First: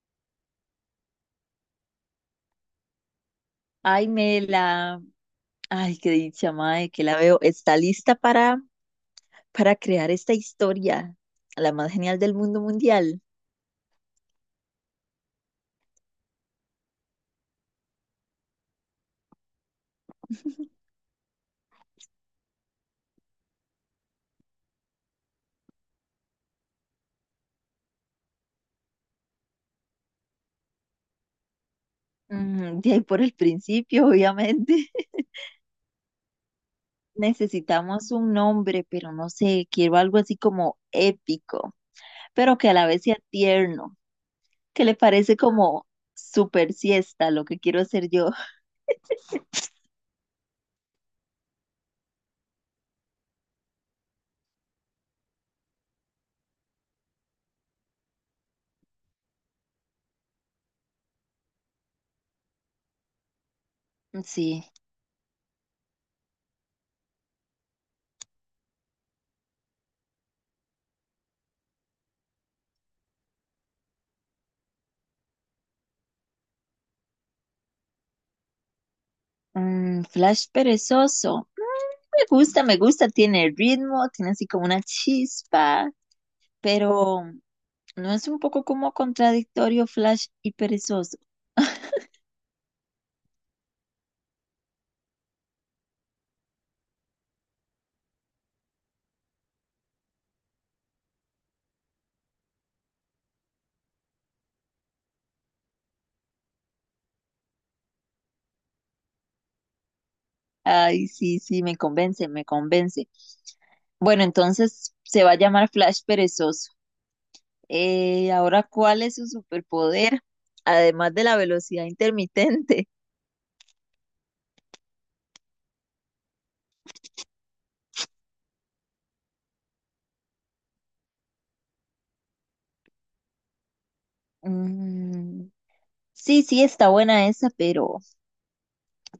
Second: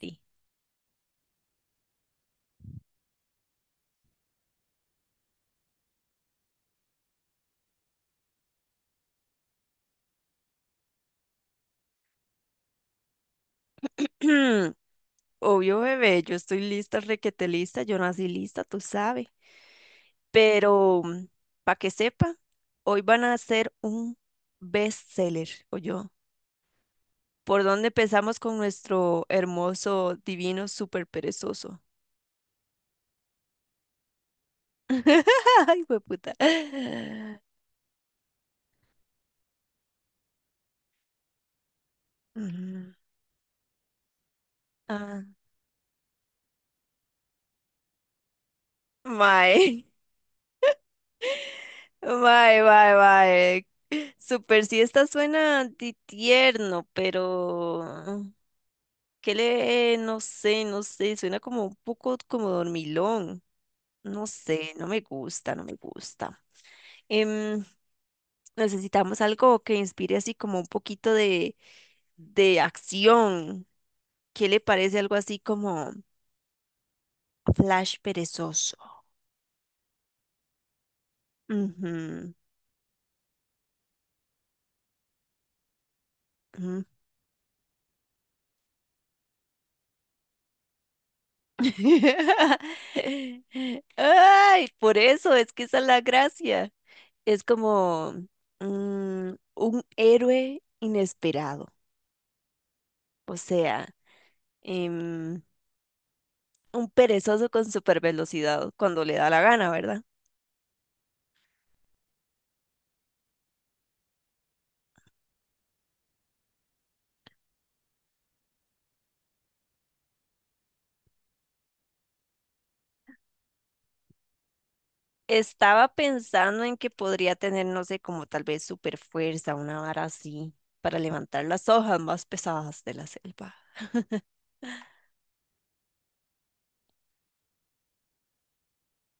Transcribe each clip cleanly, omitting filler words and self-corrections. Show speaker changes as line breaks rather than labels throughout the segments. Sí.
Ay, Mela, ay, qué dicha, mae, que la veo. Está lista para crear esta historia, la más genial del mundo mundial.
Obvio, bebé, yo estoy lista, requete lista, yo nací lista, tú sabes. Pero, para que sepa, hoy van a hacer un bestseller, o yo. ¿Por dónde empezamos con nuestro hermoso, divino, súper perezoso?
De ahí por el principio, obviamente.
Ay, puta.
Necesitamos un nombre, pero no sé, quiero algo así como épico, pero que a la
Ujú.
vez sea tierno, que le
Ah,
parece como super siesta, lo que quiero hacer yo.
mae, mae, mae, mae. Super siesta suena tierno, pero que le, no sé, no sé, suena como un poco como dormilón. No
Sí,
sé, no me gusta, no me gusta. Em, Necesitamos algo que inspire así como un poquito de acción. ¿Qué le parece algo así como Flash perezoso?
Flash perezoso.
Ujú,
Me gusta, tiene ritmo, tiene así como una chispa,
ujú.
pero ¿no es un poco como contradictorio, Flash y perezoso?
Ay, por eso es que esa es la gracia. Es como un héroe inesperado. O sea, em, un perezoso con super velocidad cuando le da la gana, ¿verdad?
Ay, sí, sí, me convence, me convence. Bueno, entonces se va a llamar Flash perezoso. Ahora, ¿cuál es su superpoder? Además de la velocidad intermitente.
Estaba pensando en que podría tener, no sé, como tal vez super fuerza, una vara así, para levantar las hojas más pesadas de la selva.
Mm, sí, sí, está buena esa,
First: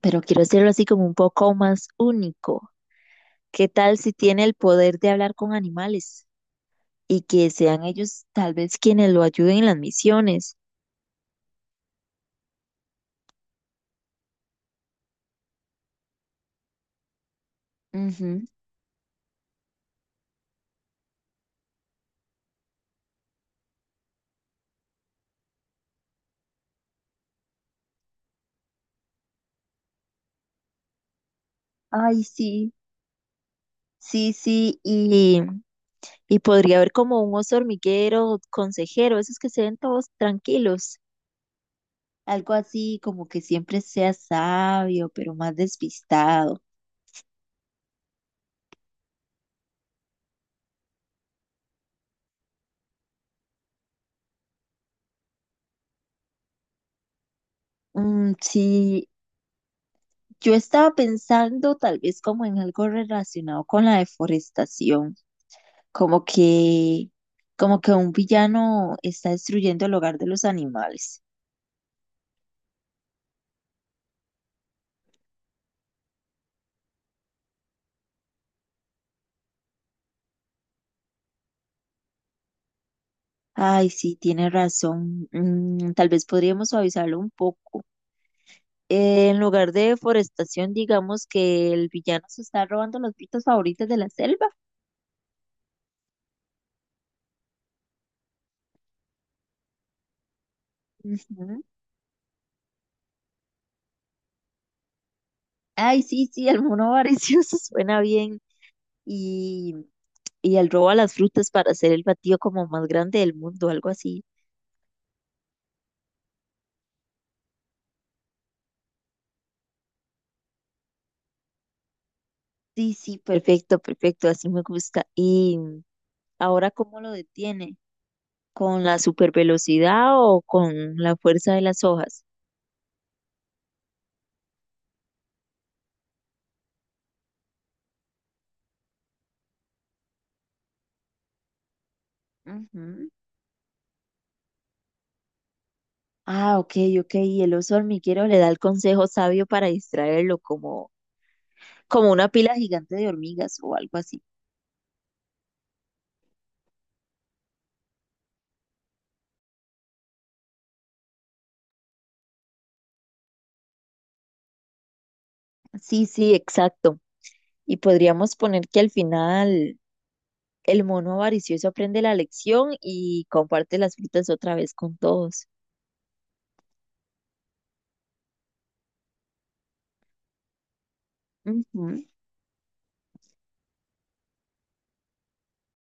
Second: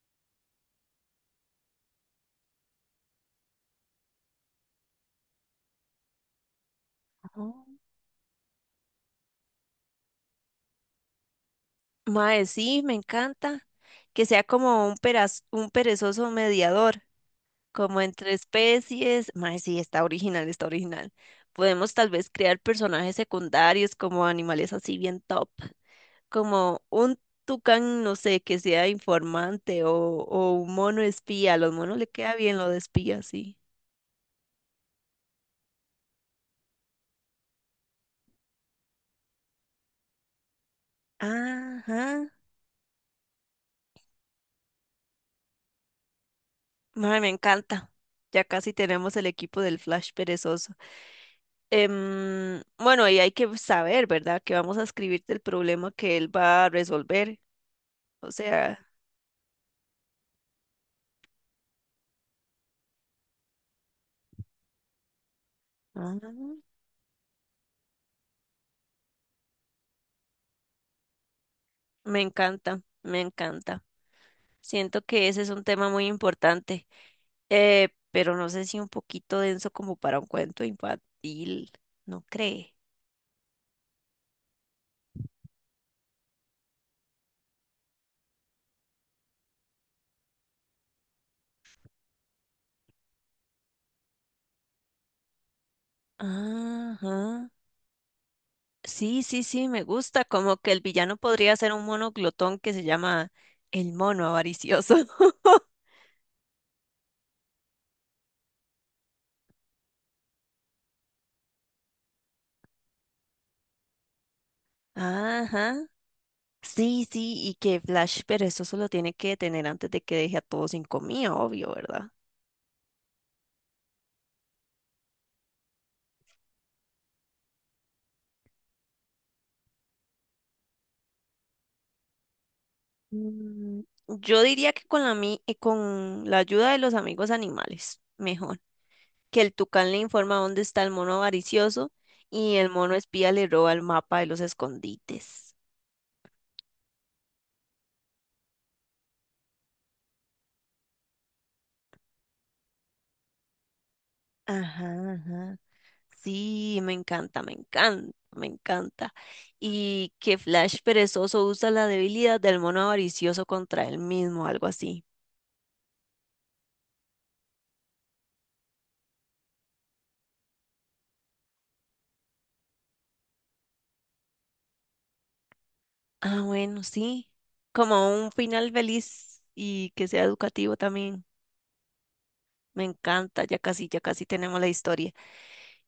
pero quiero hacerlo así como un poco más único. ¿Qué tal si tiene el poder de hablar con animales y que
Ujú.
sean ellos tal vez quienes lo ayuden en las misiones?
Mae, sí, me encanta. Que sea como un un perezoso mediador, como entre especies. Mae, sí, está original, está original. Podemos tal vez crear personajes secundarios como animales así bien top, como un tucán, no sé, que sea informante o un mono espía. A los monos le
Ay,
queda bien lo
sí,
de espía, sí.
sí, sí, y podría haber como un oso hormiguero, consejero, esos que se ven todos tranquilos,
Ajá.
algo así como que siempre sea sabio, pero más despistado.
Mae, me encanta. Ya casi tenemos el equipo del Flash perezoso. Bueno, y hay que saber, ¿verdad?, que vamos a escribirte el problema que él va a resolver. O sea,
Sí, yo estaba pensando tal vez como en algo relacionado con la deforestación,
ah,
como que, como que un villano está destruyendo el hogar de los animales.
me encanta, me encanta. Siento que ese es un tema muy importante. Pero no sé si un poquito denso como para un cuento infantil, ¿no cree?
Ay, sí, tiene razón. Tal vez podríamos suavizarlo un poco. En lugar de deforestación, digamos que el villano se está robando las frutas favoritas de la selva.
Ajá. Sí, sí, sí, me gusta. Como que el villano podría
Ujú.
ser un mono glotón que se llama el mono avaricioso.
Ay, sí, sí, Almodóvar, sí, eso suena bien. Y, y el robo a las frutas para hacer el batido como más grande del mundo, algo así.
Ajá. Sí, sí, y que Flash, pero eso solo tiene que detener antes de que deje a todos sin comida, obvio, ¿verdad?
Sí, sí, perfecto, perfecto, así me gusta. ¿Y ahora cómo lo detiene? ¿Con la supervelocidad o con la fuerza de las hojas?
Mm, yo diría que con con la ayuda de los amigos animales, mejor. Que el tucán le informa dónde está el mono avaricioso y el mono
Ujú.
espía le roba el mapa de los escondites.
Ah, ok, ok. Y el oso hormiguero le da el consejo sabio para distraerlo, como una pila gigante de hormigas o algo así.
Ajá, ajá. Sí, me encanta, me encanta, me encanta. Y que Flash perezoso usa la debilidad del mono avaricioso contra él mismo, algo así.
Sí, sí, exacto. Y podríamos poner que al final el mono avaricioso aprende la lección y comparte las frutas otra vez con todos.
Ah, bueno, sí. Como un final feliz y que sea educativo también.
Ujú.
Me encanta, ya casi tenemos la historia.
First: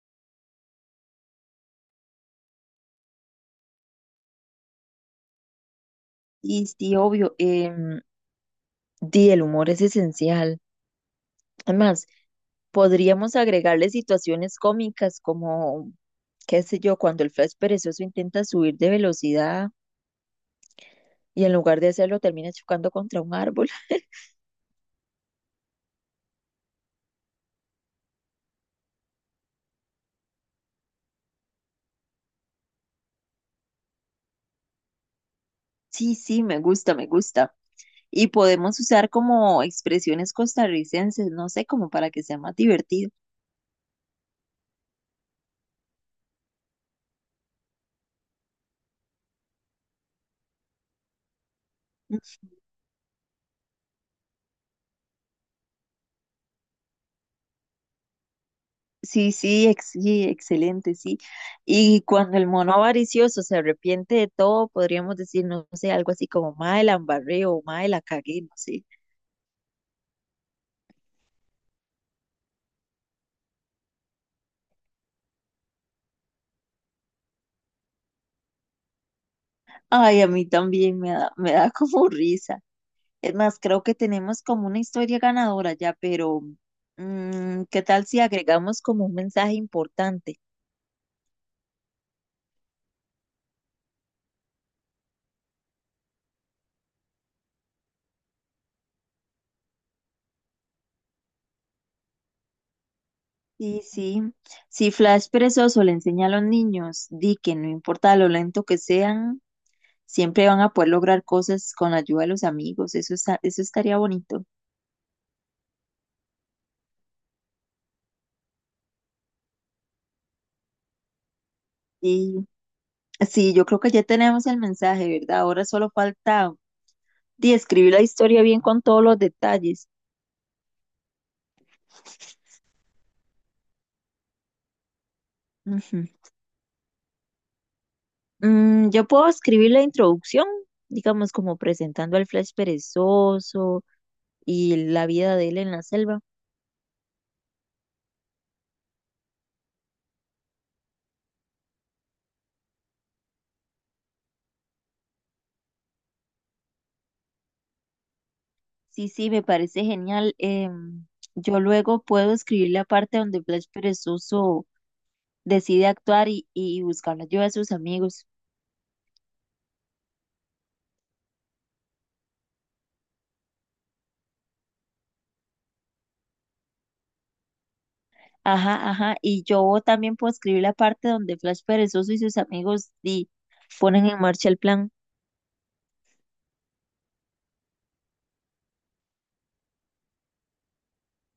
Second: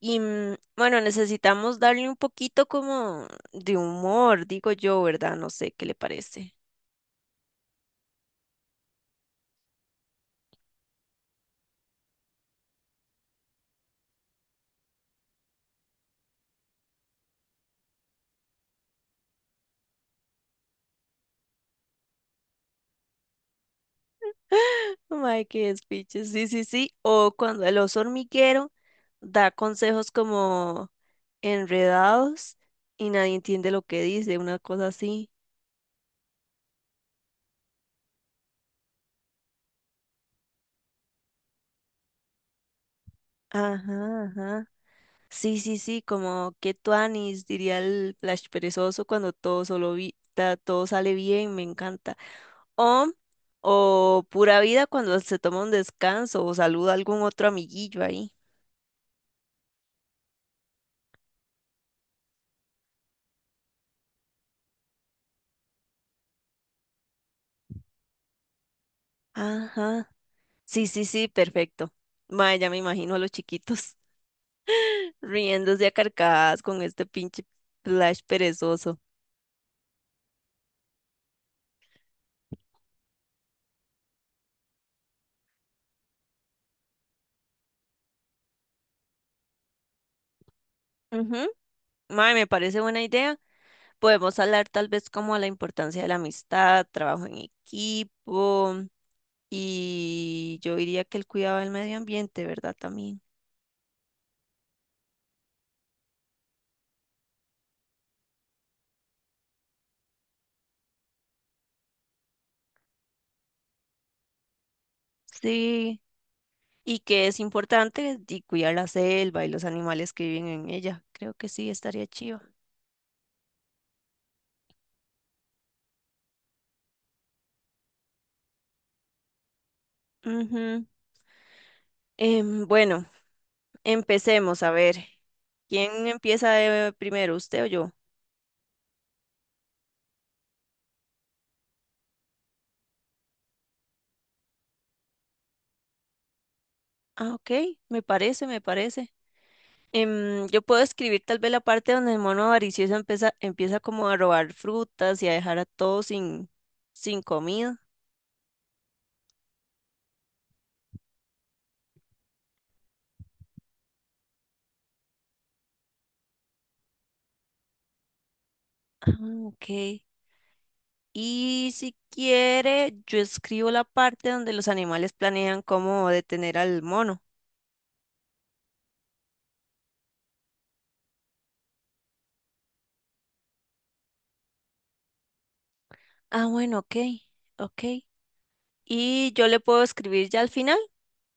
Y mm, bueno, necesitamos darle un poquito como de humor, digo yo, ¿verdad? No sé qué le parece.
Y sí, obvio, di, el humor es esencial. Además, podríamos agregarle situaciones cómicas como, qué sé yo, cuando el Flash perezoso intenta subir de velocidad y en lugar de hacerlo termina chocando contra un árbol.
Ay, qué despiche. Sí, sí, sí. O cuando el oso hormiguero da consejos como enredados y nadie entiende lo que dice, una cosa así.
Sí, sí, me gusta, me gusta. Y podemos usar como expresiones costarricenses, no sé, como para que sea más divertido.
Ajá, ajá. Sí, sí, sí, como que tuanis, diría el Flash perezoso cuando todo solo todo sale bien, me encanta.
Mm,
O, o pura vida cuando se toma un descanso o saluda a algún otro amiguillo ahí.
Sí, sí, sí, excelente, sí. Y cuando el mono avaricioso se arrepiente de todo, podríamos decir, no sé, algo así como, mae, la embarré o mae, la cagué, no sé.
Ajá. Sí, sí, sí, perfecto. Mae, ya me imagino a los chiquitos riéndose a carcajadas con este pinche Flash perezoso.
Ay, a mí también me da como risa. Es más, creo que tenemos como una historia ganadora ya, pero ¿qué tal si agregamos como un mensaje importante?
Ujú. Mae, me parece buena idea. Podemos hablar tal vez como a la importancia de la amistad, trabajo en equipo. Y yo diría que el cuidado del medio ambiente, ¿verdad?, también.
Sí, sí. Si Flash perezoso le enseña a los niños, di que no importa lo lento que sean, siempre van a poder lograr cosas con la ayuda de los amigos. Eso está, eso estaría bonito.
Sí. Y que es importante y cuidar la selva y los animales que viven en ella. Creo que sí, estaría chido.
Y sí, yo creo que ya tenemos el mensaje, ¿verdad? Ahora solo falta di, escribir la historia bien con todos los detalles.
Ujú. Bueno, empecemos a ver. ¿Quién
Ujú.
empieza primero, usted o yo?
Yo puedo escribir la introducción, digamos, como presentando al Flash perezoso y la vida de él en la selva.
Ah, ok, me parece, me parece. Yo puedo escribir tal vez la parte donde el mono avaricioso empieza como a robar frutas y a dejar a todos sin comida.
Sí, sí, me parece genial. Em, yo luego puedo escribir la parte donde Blas Perezoso decide actuar y buscar la ayuda de sus amigos.
Ah, ok. Y si quiere, yo escribo la parte donde los animales planean cómo detener al mono.
Ajá, ajá. Y yo también puedo escribir la parte donde Flash Perezoso y sus amigos ponen en marcha el plan.
Ah, bueno, ok, ok. Y yo le puedo escribir ya al final,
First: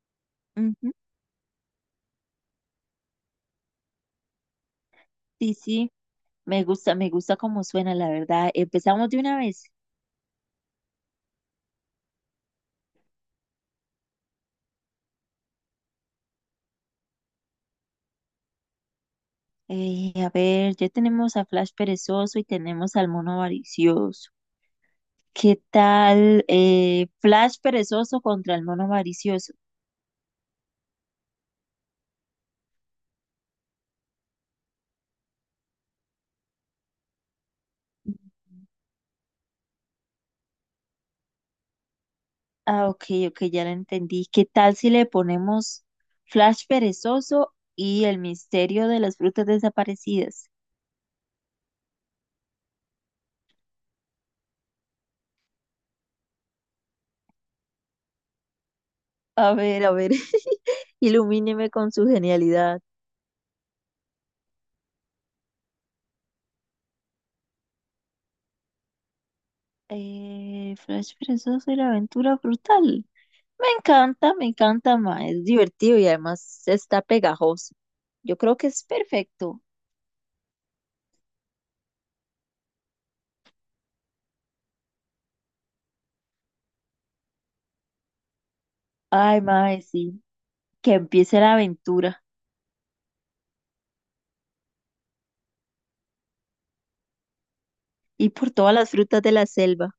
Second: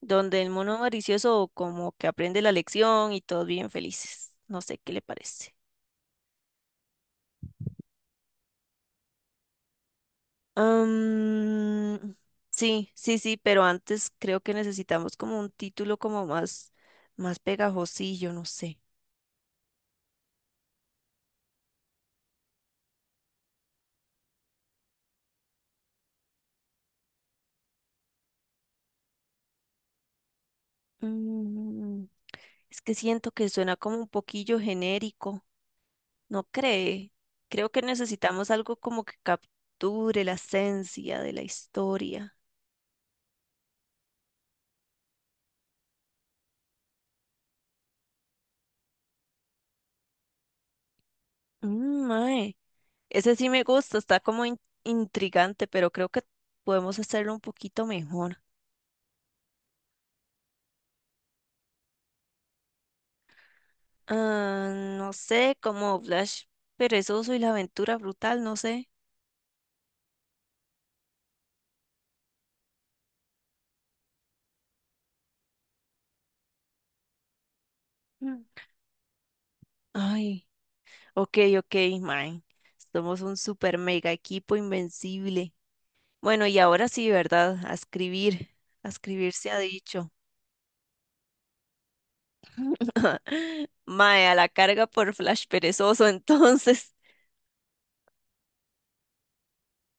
donde el mono
Ujú,
avaricioso como que aprende la lección y todos bien felices. No sé qué le parece.
sí, sí, me gusta cómo suena, la verdad. Empezamos de una vez.
Am, sí, sí, sí, pero antes creo que necesitamos como un título como más, más pegajosillo, no sé.
A ver, ya tenemos a Flash Perezoso y tenemos al mono avaricioso. ¿Qué tal Flash Perezoso contra el mono avaricioso?
Mm, es que siento que suena como un poquillo genérico, ¿no cree? Creo que necesitamos algo como que capture la esencia de la historia.
Ah, ok, ok, ya lo entendí. ¿Qué tal si le ponemos Flash Perezoso y el misterio de las frutas desaparecidas?
Mm, mae, ese sí me gusta, está como intrigante, pero creo que podemos hacerlo un poquito mejor.
A ver, ilumíneme con su genialidad.
Ah, no sé, como Flash perezoso y la aventura brutal, no sé.
Flash Perezoso y la aventura frutal. Me encanta, ma. Es divertido y además está pegajoso. Yo
Mm.
creo que es perfecto.
Ay, ok, ok, man. Somos un super mega equipo invencible. Bueno, y ahora sí, ¿verdad?, a escribir. A escribir
Ay,
se ha
ma,
dicho.
sí. Que empiece la aventura
Mae, a la carga por Flash perezoso, entonces.
y por todas las frutas de la selva.